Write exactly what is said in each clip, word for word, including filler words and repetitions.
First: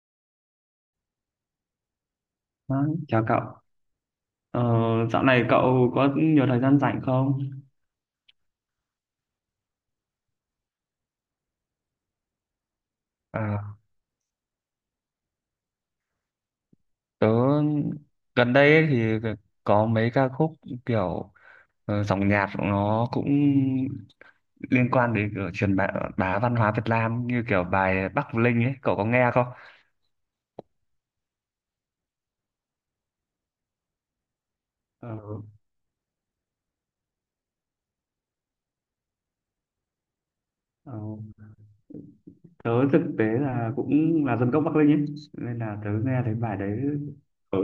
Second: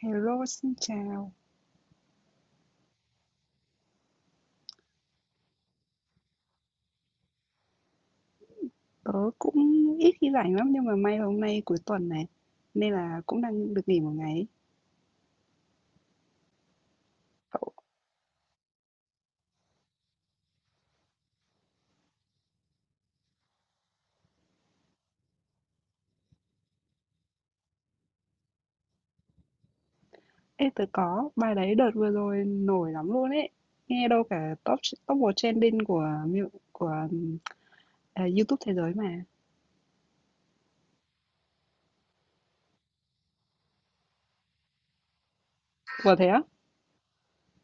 Hello, xin chào. Đó, chào cậu. Ờ, dạo này cậu có nhiều thời gian rảnh không? Tớ cũng ít khi rảnh lắm nhưng mà may là hôm nay cuối tuần này nên là cũng đang À, được nghỉ một ngày. tớ gần đây ấy thì có mấy ca khúc kiểu ờ, dòng nhạc nó cũng liên quan đến kiểu truyền bá, bá văn hóa Việt Nam như kiểu bài Bắc Linh ấy, cậu có nghe không? Ê, tớ có bài đấy đợt vừa rồi nổi lắm luôn ấy. Nghe đâu cả top Ờ, top một trending của mu- của à, YouTube thế giới mà. ờ, tớ thực tế là cũng là dân gốc Bắc Linh ấy, nên là tớ Ủa nghe thế thấy á? bài đấy ừ,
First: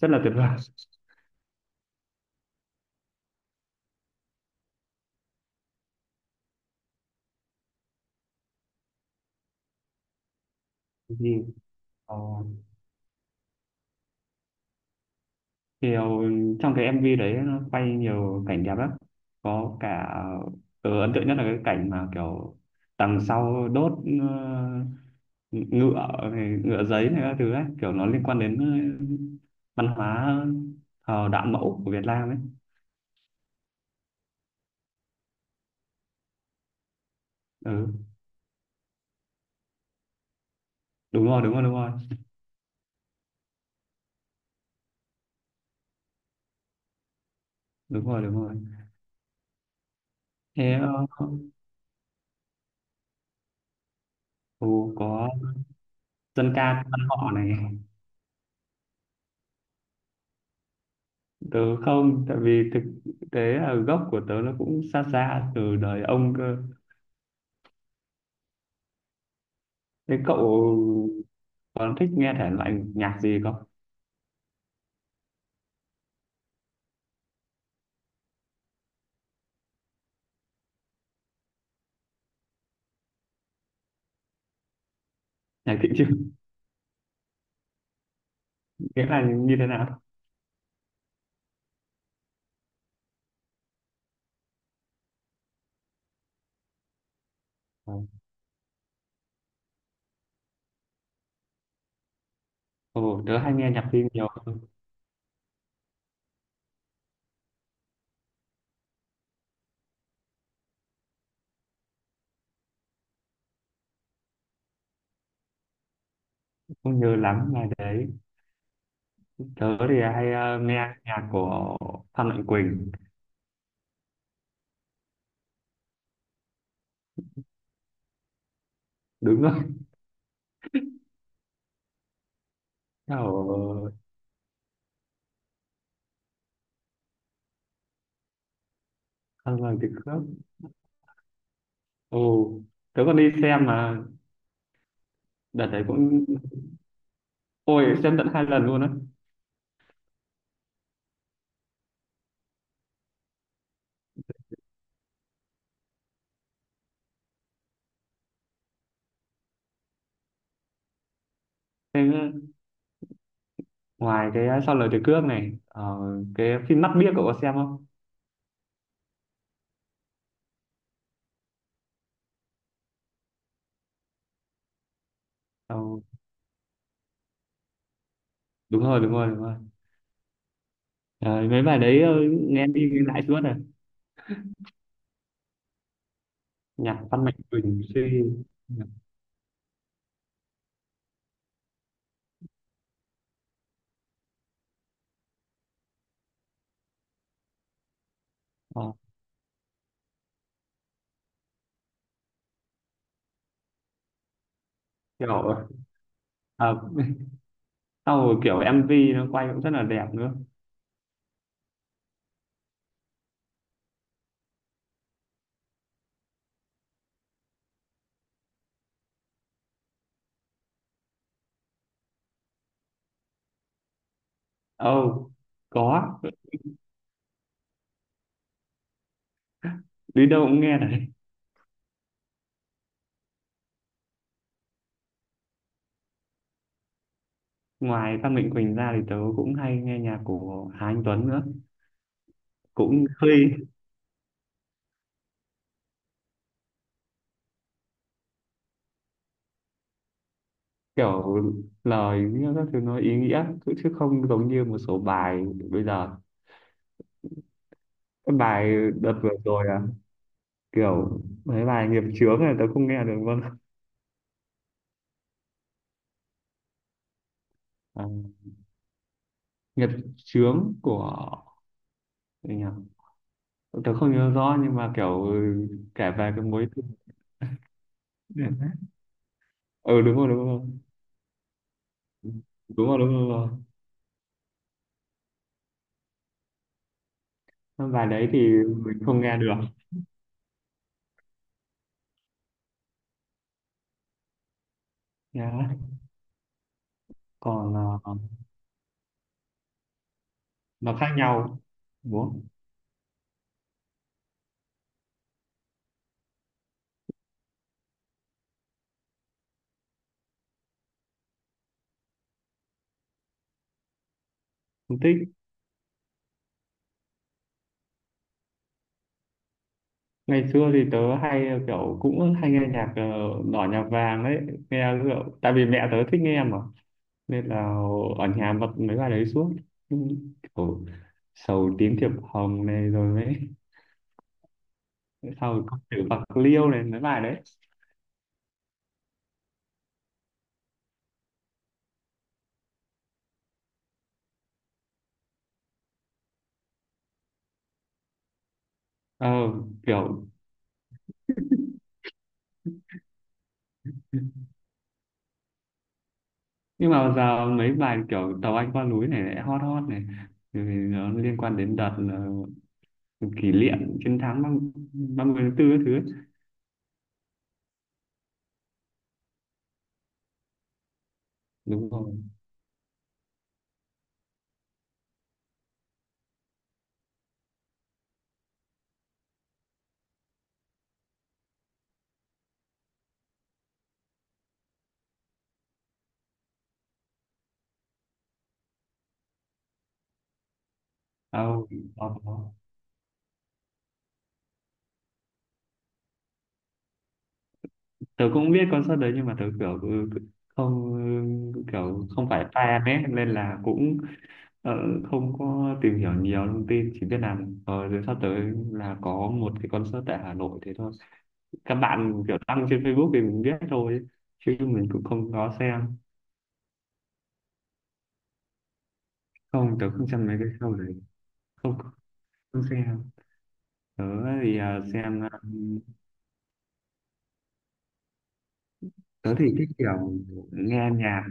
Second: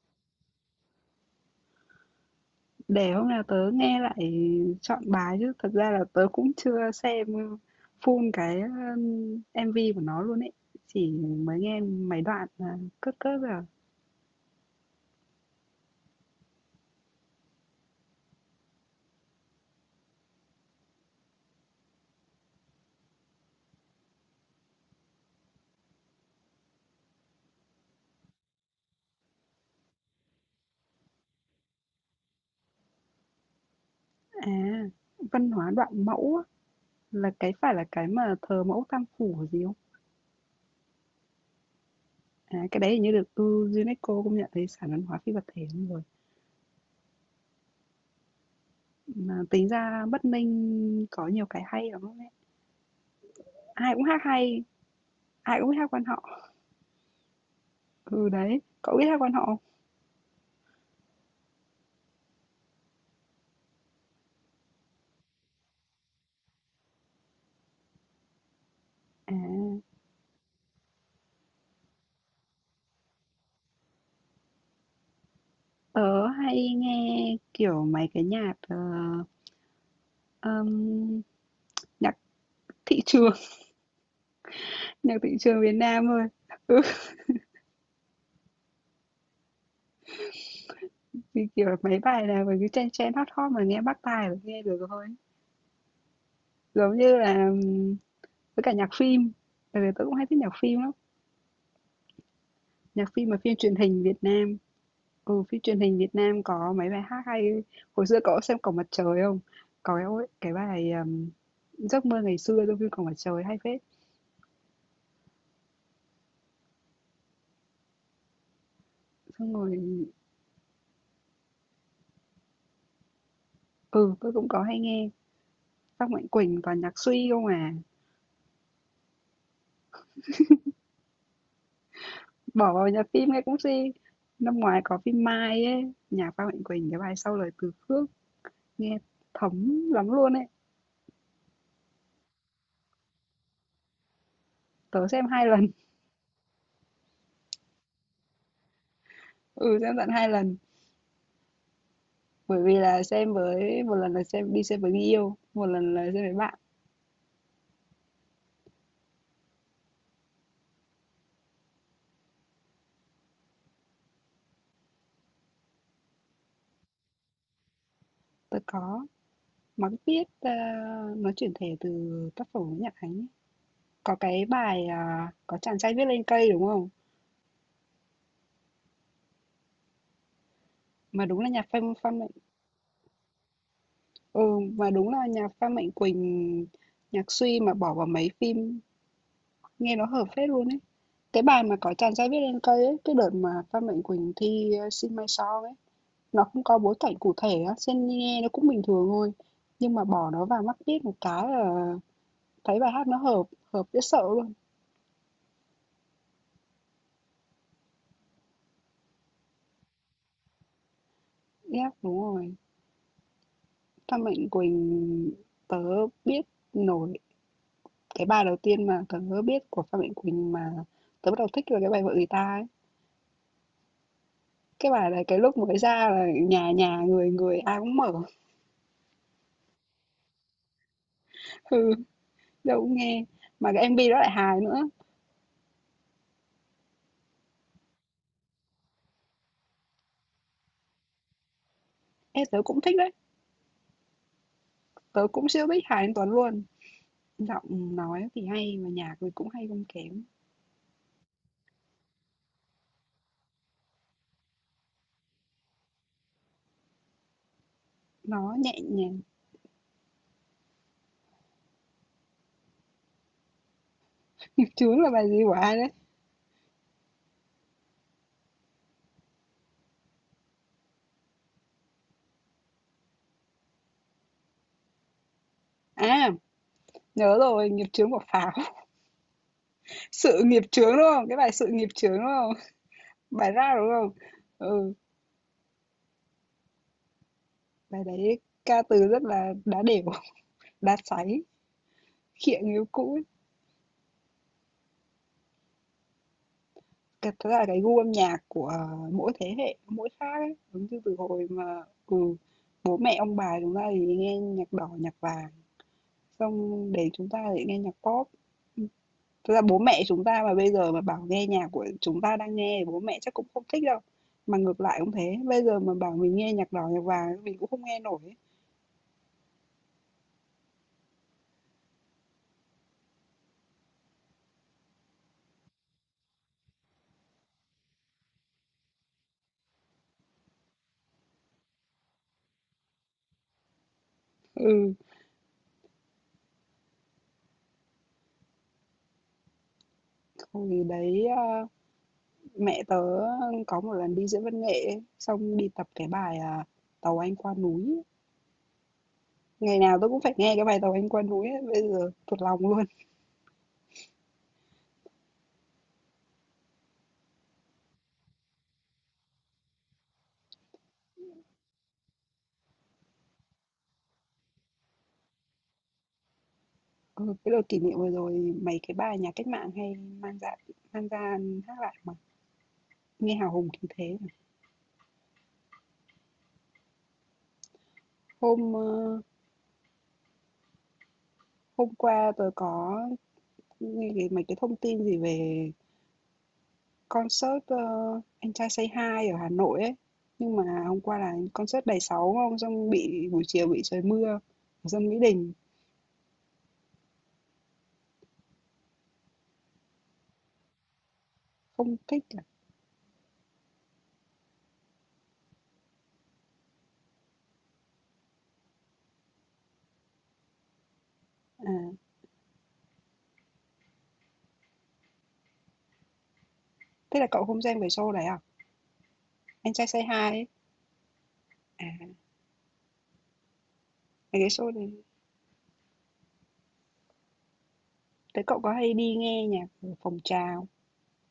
Rất là tuyệt vời. Để hôm nào tớ nghe lại chọn bài chứ thật ra là tớ cũng chưa xem full cái um, em vê của nó luôn ấy. Chỉ mới nghe Ừ. mấy đoạn à, cất cất rồi. À, Kiểu trong cái em vê đấy nó quay nhiều cảnh đẹp lắm, có cả ừ, Ấn tượng nhất là cái cảnh mà kiểu đằng sau đốt ờ, ngựa này, ngựa giấy này các thứ ấy, kiểu nó liên quan đến ờ, văn hóa ờ, đạo mẫu của Việt Nam ấy À, văn hóa đoạn mẫu á. Là cái phải là ừ, cái mà thờ mẫu Tam Phủ hay gì không? Đúng rồi, đúng rồi, đúng rồi, À, cái đấy hình như được ừ, UNESCO công nhận thấy sản văn hóa phi vật thể luôn rồi. đúng rồi, đúng rồi. Mà tính ra Bắc Thế Ninh ờ, có nhiều cái hay lắm đấy. Ai cũng hát hay, ừ, có ai cũng biết hát quan họ. dân ca quan họ này. Ừ đấy, cậu biết hát quan họ không? Tớ không, tại vì thực tế là gốc của tớ nó cũng xa xa từ đời ông cơ. À, Thế cậu còn thích nghe thể loại nhạc gì không? tớ hay nghe kiểu mấy cái nhạc ờ, ừm, nhạc thị trường, nhạc thị trường Việt Nhạc thị Nam thôi. trường Ừ, nghĩa là như thế nào? thì kiểu mấy bài nào mà cứ chen chen hot hot mà nghe bắt tai là nghe được thôi. Giống như là Ờ, ừm, với cả nhạc phim, bởi vì tớ cũng hay thích nhạc phim lắm, nhạc Ồ, phim mà tớ hay phim nghe truyền nhạc hình phim Việt nhiều, Nam. Ừ, phim truyền hình Việt Nam có mấy bài hát hay. Hồi xưa cậu có xem Cổng Mặt Trời không? Có cái cái bài ừm, Giấc mơ ngày xưa trong phim Cổng Mặt Trời hay phết. không nhớ lắm là đấy. Xong Tớ rồi, thì hay ờ, nghe nhạc của Phan Mạnh Quỳnh, ừ, tôi cũng có hay nghe. Các Mạnh Quỳnh toàn nhạc suy không à. đúng rồi, Bỏ vào nhạc phim nghe kiểu cũng ờ, suy. Năm ngoái có phim Mai ấy, nhạc Phan Mạnh Quỳnh cái bài sau lời từ khước nghe Phan Mạnh thấm Quỳnh lắm khớp. luôn ấy. Ồ, tớ còn đi xem mà, Tớ xem hai lần. đợt đấy cũng, ôi xem tận hai lần luôn á. Ừ, xem tận hai lần. Bởi vì là xem với một lần là xem đi xem với người yêu, một lần là xem với bạn. Thế ngoài cái Sau lời từ cướp này, ờ, cái phim Mắt biếc cậu có xem không? Tôi có mà biết, a, nó chuyển thể từ tác phẩm của Nhật Ánh ấy. Có cái bài, à, có Ờ, chàng trai viết lên cây, đúng không? đúng rồi, đúng rồi, đúng rồi. Mà đúng Ờ, là mấy nhạc bài Phan đấy ờ, Phan Mạnh nghe đi nghe lại suốt rồi. ừ, mà đúng là nhạc Phan Mạnh Quỳnh, Nhạc Phan nhạc Mạnh Suy mà Quỳnh bỏ vào Suy mấy phim nhạc, nghe nó hợp phết luôn ấy. Cái bài mà có chàng trai viết lên cây ấy, cái đợt mà Phan Mạnh Quỳnh thi, ơ, Xin Mai Sau ấy, nó không có bối cảnh cụ thể á, sen nghe nó cũng bình ờ, thường thôi, nhưng mà bỏ nó vào mắt biết một cái là thấy bài hát nó hợp, hợp dễ sợ luôn. kiểu à, sau rồi kiểu em vê nó quay cũng rất là đẹp nữa. Yep, đúng rồi. Phan Mạnh Quỳnh tớ biết nổi cái bài đầu tiên mà tớ biết của Phan Mạnh Quỳnh mà tớ bắt đầu thích là cái bài Vợ người ta ấy. Cái bài này Oh, cái lúc mới ra có là nhà nhà người người ai cũng mở, đi đâu cũng nghe đấy. ừ, đâu cũng nghe. Mà cái em MV đó lại hài nữa. Ngoài Phan Mạnh Quỳnh ra thì tớ cũng hay nghe nhạc của Hà Anh Tuấn nữa, Ê, tớ cũng thích cũng đấy. hơi Tớ cũng siêu thích Hà Anh Tuấn luôn. Giọng nói thì hay mà nhạc thì cũng hay không kém. kiểu lời nghĩa các thứ nó ý nghĩa chứ chứ không giống như một số bài bây giờ. Cái Nó bài nhẹ đợt nhàng. vừa rồi à, kiểu mấy bài nghiệp chướng này tớ không nghe được luôn. Nghiệp chướng là bài gì của ai đấy? À, nghiệp chướng của gì nhỉ? Tớ không nhớ rõ nhưng mà kiểu ừ, kể À, về cái mối tình. nhớ rồi, nghiệp chướng của Pháo. Ừ, đúng rồi, đúng Sự rồi, nghiệp chướng, đúng không? Cái bài "Sự nghiệp chướng" đúng không? đúng rồi, đúng rồi. Bài ra đúng không? Ừ, Cái bài bài đấy đấy thì ca mình từ không rất nghe là được. đá đều đá sáy, khịa người cũ ấy. Nhá. Thật ra là Còn cái gu âm ờ, nhạc của mỗi thế hệ, mỗi khác ấy, giống nó như khác từ hồi nhau mà đúng ừ, không? bố mẹ ông bà chúng ta thì nghe nhạc đỏ, nhạc vàng, xong đến chúng ta thì nghe nhạc pop. Thật ra bố mẹ chúng ta mà bây giờ mà bảo nghe nhạc của chúng ta đang nghe bố mẹ chắc cũng không thích đâu. Mà ngược lại Không cũng thích. thế, bây giờ mà bảo mình nghe nhạc đỏ, nhạc vàng mình cũng không nghe nổi ấy. Ngày xưa thì tớ hay ờ, kiểu cũng hay nghe nhạc ờ, đỏ nhạc vàng đấy, nghe kiểu, tại vì mẹ tớ thích nghe mà nên là ở nhà bật mấy bài đấy suốt. Ừ, kiểu sầu tím thiệp hồng này rồi mấy Ừ, sau có chữ bạc liêu này mấy bài đấy. hồi đấy, a, mẹ tớ ờ, có một lần đi diễn văn nghệ ấy, xong đi tập cái bài, à, "Tàu Anh Qua Núi", ấy. ờ Ngày nào tôi cũng kiểu phải nghe cái bài "Tàu Anh Qua Núi" ấy, bây giờ thuộc lòng luôn. nhưng mà giờ mấy bài kiểu tàu Anh qua núi này lại hot hot này. Thì nó liên quan đến đợt là kỷ niệm chiến thắng ba ba mươi tháng tư các thứ ấy. Ừ, cái đợt kỷ niệm vừa rồi mấy cái bài nhà cách mạng hay mang ra mang ra hát Đúng lại mà, rồi. nghe hào hùng khí thế mà. Hôm, ơ, hôm qua tớ có nghe cái mấy cái thông tin gì về Concert, ơ, Anh Trai Say Hi ở Hà Nội ấy, nhưng mà hôm qua là À, concert Đầy có, Sóng có. không? Xong bị buổi chiều bị trời mưa, xong Mỹ Đình Tớ cũng biết concert đấy nhưng mà tớ kiểu ừ, không ừ, không kiểu thích không à? phải fan ấy, nên là cũng ờ, không có tìm hiểu nhiều thông tin, chỉ biết là ờ, rồi sắp tới là có một cái concert tại Hà Nội thế thôi. À, Các bạn kiểu đăng trên Facebook thì mình biết thôi, chứ mình cũng không có xem. thế là cậu không xem cái show đấy à? Anh Không, Trai tớ Say không xem Hi mấy ấy. cái show. Không, À, không xem. Tớ cái thì show ờ, đấy xem ờ, thế cậu có hay đi tớ thì nghe nhạc thích ở kiểu phòng trà? nghe nhạc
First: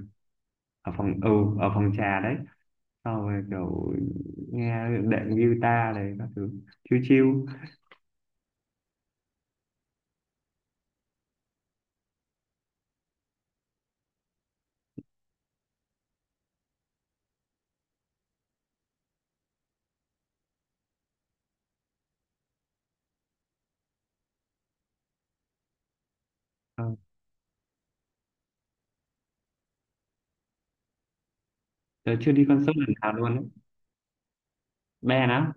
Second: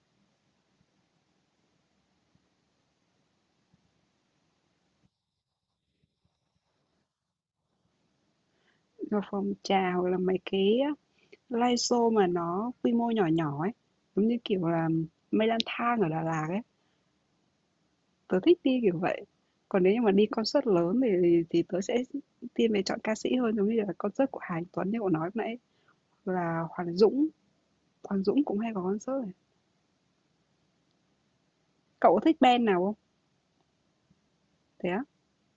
ở phòng ừ ở phòng trà đấy, sau rồi kiểu nghe đệm guitar này các thứ chill chill. Ở phòng trà hoặc là mấy cái live show mà nó quy mô nhỏ nhỏ ấy, giống như kiểu là mây lang thang ở Đà Lạt ấy. Tớ thích đi kiểu vậy. Còn nếu như mà đi concert lớn thì thì tớ sẽ thiên về chọn ca sĩ hơn, giống như là concert của Hà Anh Tuấn như cậu nói lúc nãy, là Ờ, Hoàng Dũng, Hoàng Dũng cũng hay có concert này. tớ Cậu có chưa thích đi band concert nào không? lần nào luôn đấy. Thế á? Band á,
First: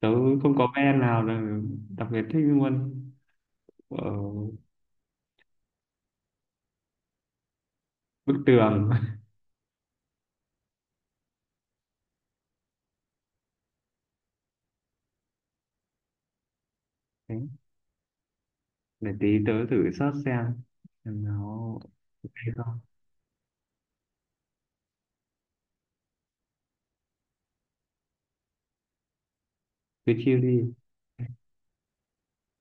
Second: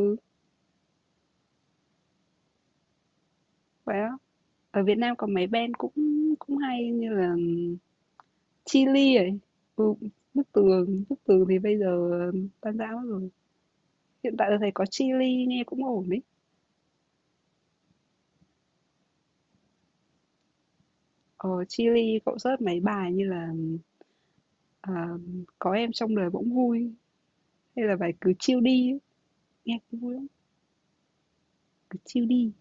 tớ không có band nào là đặc biệt thích luôn. Ở vậy á. Ở Việt Nam có mấy band cũng cũng hay như là bức tường. Chillies ấy. Ừ, Bức Tường, Bức Tường thì bây giờ tan rã mất rồi. Hiện tại tôi thấy có Chillies nghe cũng ổn ấy. Thế, để tí tớ thử search xem xem nó Ờ, Chillies ok cậu search mấy không. bài như là à, có em trong đời bỗng vui hay là bài cứ chill đi ấy. Nghe cũng Cứ vui lắm, chill đi. cứ chill đi.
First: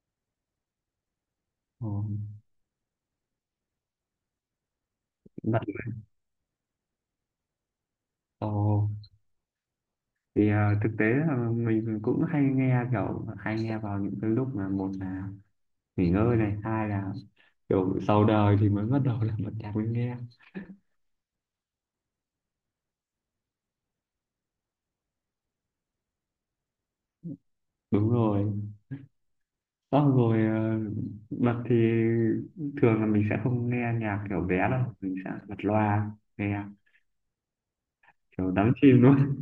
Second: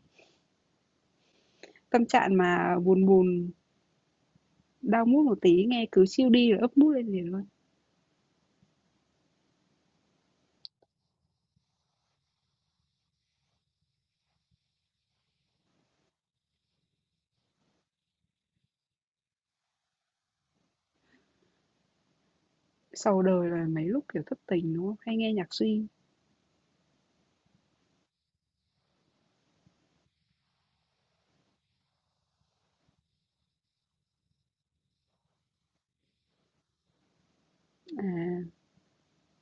Ồ, Tâm trạng mà buồn buồn, đau mood một bật. tí nghe cứ chill đi là ấp mood lên liền luôn. Ồ, thì à, thực tế là mình cũng hay nghe kiểu hay nghe vào những cái lúc mà một là nghỉ ngơi này, hai là kiểu sau đời thì mới bắt đầu là bật nhạc mới nghe. Sau đời là mấy lúc kiểu thất tình đúng không? Hay nghe nhạc suy. Đúng rồi. Xong rồi à, bật thì thường là mình sẽ không nghe nhạc kiểu vé đâu, mình sẽ bật loa nghe À, kiểu đắm chìm luôn.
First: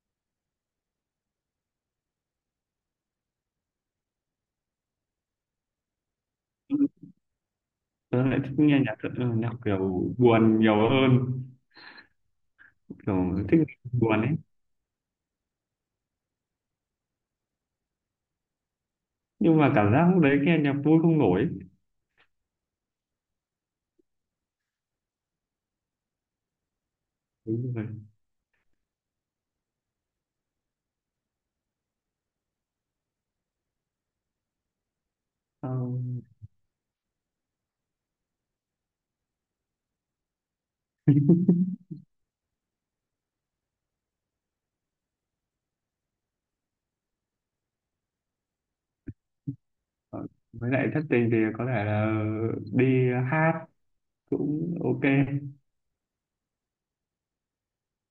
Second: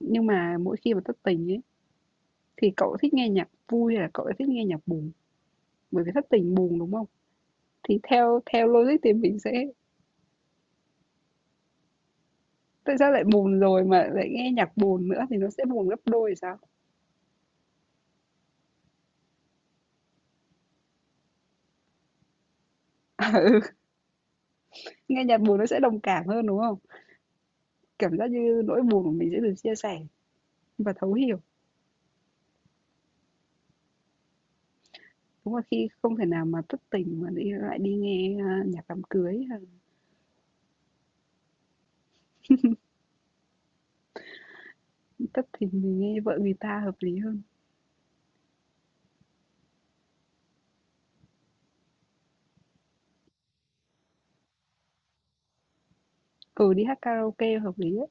nhưng mà mỗi khi mà thất tình ấy thì cậu thích nghe nhạc vui hay là cậu thích nghe nhạc buồn? Bởi vì thất tình buồn đúng không? Thì Tớ lại theo thích theo nghe nhạc, logic thật- thì ừ, mình nhạc sẽ kiểu buồn nhiều hơn. tại sao lại Kiểu thích buồn rồi mà buồn lại ấy, nghe nhạc buồn nữa thì nó sẽ buồn gấp đôi thì sao? nhưng mà cảm giác lúc đấy nghe nhạc vui không nổi. Ừ, nghe nhạc buồn nó sẽ đồng cảm hơn đúng không? Đúng rồi. Cảm giác như nỗi buồn của mình sẽ được chia sẻ và thấu hiểu. Đúng là Ờ, khi không thể nào mà thất tình mà đi lại đi nghe, a, nhạc đám cưới hay thất tình mình nghe vợ người ta hợp lý hơn. Ờ, với lại thất tình thì có thể là đi hát cũng ok. Ừ, đi hát karaoke hợp lý ấy.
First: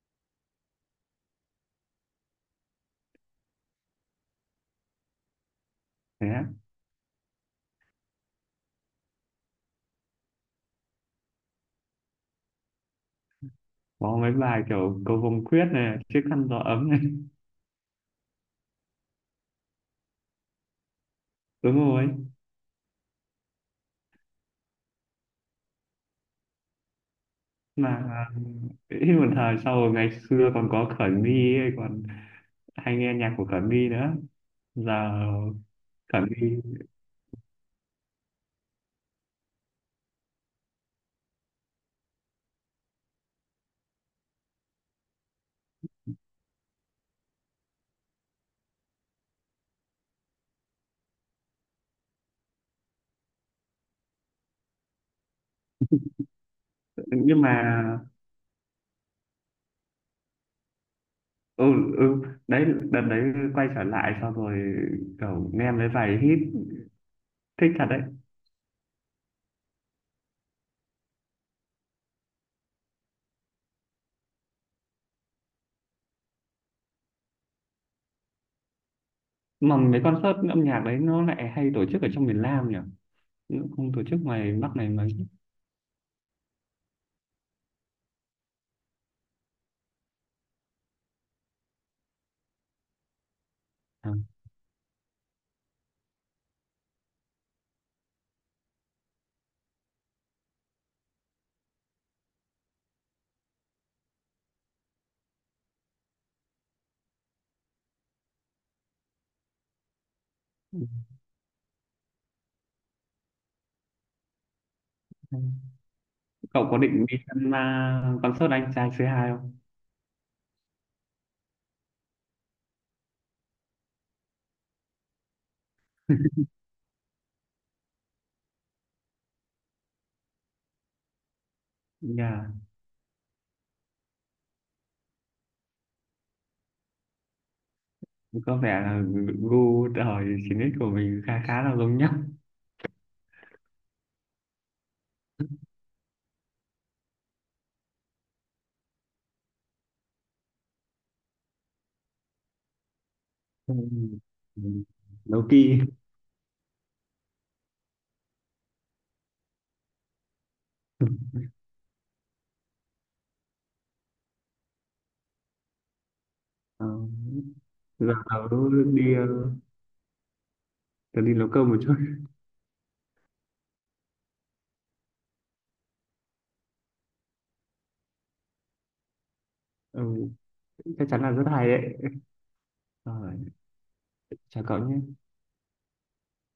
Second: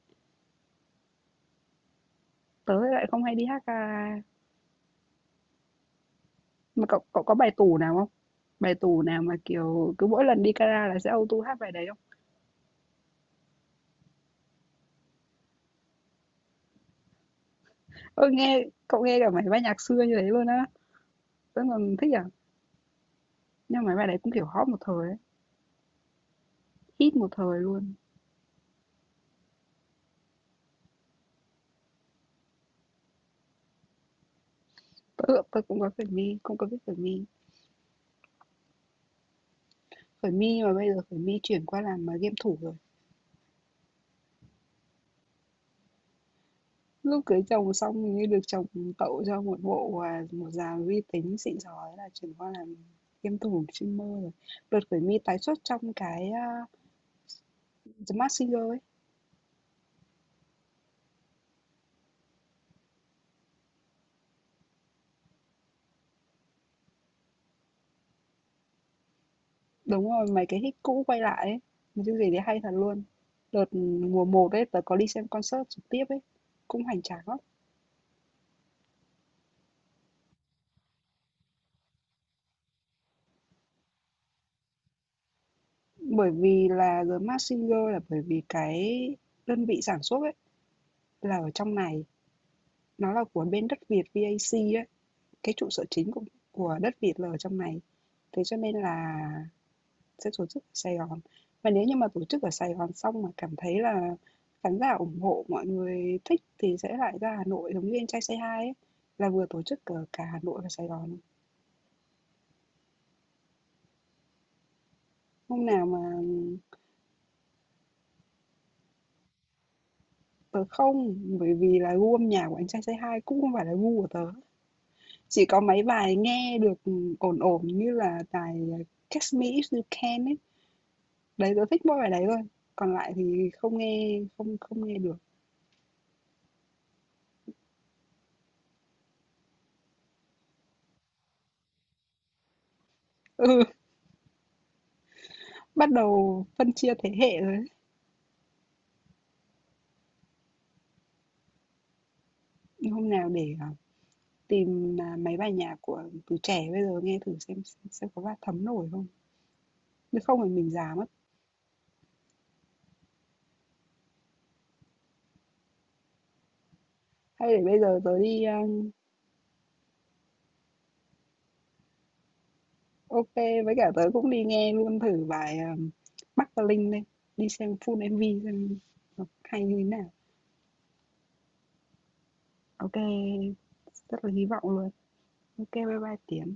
Tớ lại không hay đi hát karaoke. Thế á. Mà cậu cậu có bài tủ nào không? Bài tủ nào mà, kiểu, cứ mỗi lần đi kara là sẽ auto hát bài đấy không? Có mấy bài kiểu cầu vồng quyết này, chiếc khăn gió ấm này. Ơ, nghe cậu nghe cả mấy bài nhạc xưa như thế luôn á. Tớ Đúng còn rồi. thích à. Nhưng mà mấy bài đấy cũng, kiểu, hot một thời ấy, hit một thời Mà luôn. à, ít một thời, sau rồi ngày xưa còn có Khởi My ấy, còn hay nghe nhạc của Khởi My nữa, giờ Tớ tớ cũng có Khởi Khởi mi, cũng có biết My. Khởi My. Khởi My mà bây giờ Khởi mi chuyển qua làm, mà game thủ rồi. Lúc cưới chồng xong hình như được chồng tậu cho một bộ, và một dàn vi tính xịn sò thế là chuyển qua làm game thủ streamer rồi. Đợt khởi mi tái xuất trong cái, a, Nhưng mà The Mask Singer ấy. ừ, ừ đấy, đợt đấy quay trở lại, sau rồi kiểu nghe mấy bài hit thích thật đấy. Đúng rồi, mấy cái hit cũ quay lại ấy, một chương trình đấy hay thật luôn. Đợt mùa một ấy, tớ có đi xem concert trực tiếp ấy, cũng hoành tráng lắm. Mà mấy concert âm nhạc đấy nó lại hay tổ chức ở trong miền Nam nhỉ. Chứ không tổ chức ngoài Bắc này mà Bởi vì là The Mask Singer là bởi vì cái đơn vị sản xuất ấy là ở trong này, nó là của bên đất Việt à. vắc ấy. Cái trụ sở chính của của đất Việt là ở trong này, thế cho nên là sẽ tổ chức ở Sài Gòn. Và nếu như mà tổ chức ở Sài Gòn xong mà cảm thấy là khán giả ủng hộ, mọi người thích thì sẽ lại ra Hà Nội giống như Anh Trai Say Hi ấy, là vừa tổ chức ở cả Hà Nội và Sài Gòn. Hôm nào mà Cậu có định đi xem uh, concert anh trai xê hai không? tớ không, bởi vì là gu âm nhạc của Anh Trai Say Hi cũng không phải là gu của tớ. Chỉ có mấy bài nghe được ổn ổn như là bài Catch Me If You Can ấy. Đấy, tớ thích mỗi bài đấy thôi, Yeah. còn lại thì không nghe không không nghe được. Có vẻ là gu thời chín ích của mình khá khá là giống nhau. Ừ, bắt đầu phân chia thế hệ rồi đấy. Hôm nào để à, Ừ. tìm à, mấy Nấu bài kỳ. nhạc của từ trẻ bây giờ nghe thử xem xem xem có bắt thấm nổi không. Nếu không thì mình già mất. Ờ, Hay để bây giờ giờ tớ đi tớ à, đi ờ, tớ đi nấu cơm một chút. ok với cả tớ cũng đi nghe luôn thử bài à, Bắc và Linh đây, đi xem full em vê xem nó hay như thế nào. Ừ, chắc chắn là rất hay đấy. Ok, Rồi, rất là hy vọng chào cậu luôn. nhé. Ok, bye bye Tiến.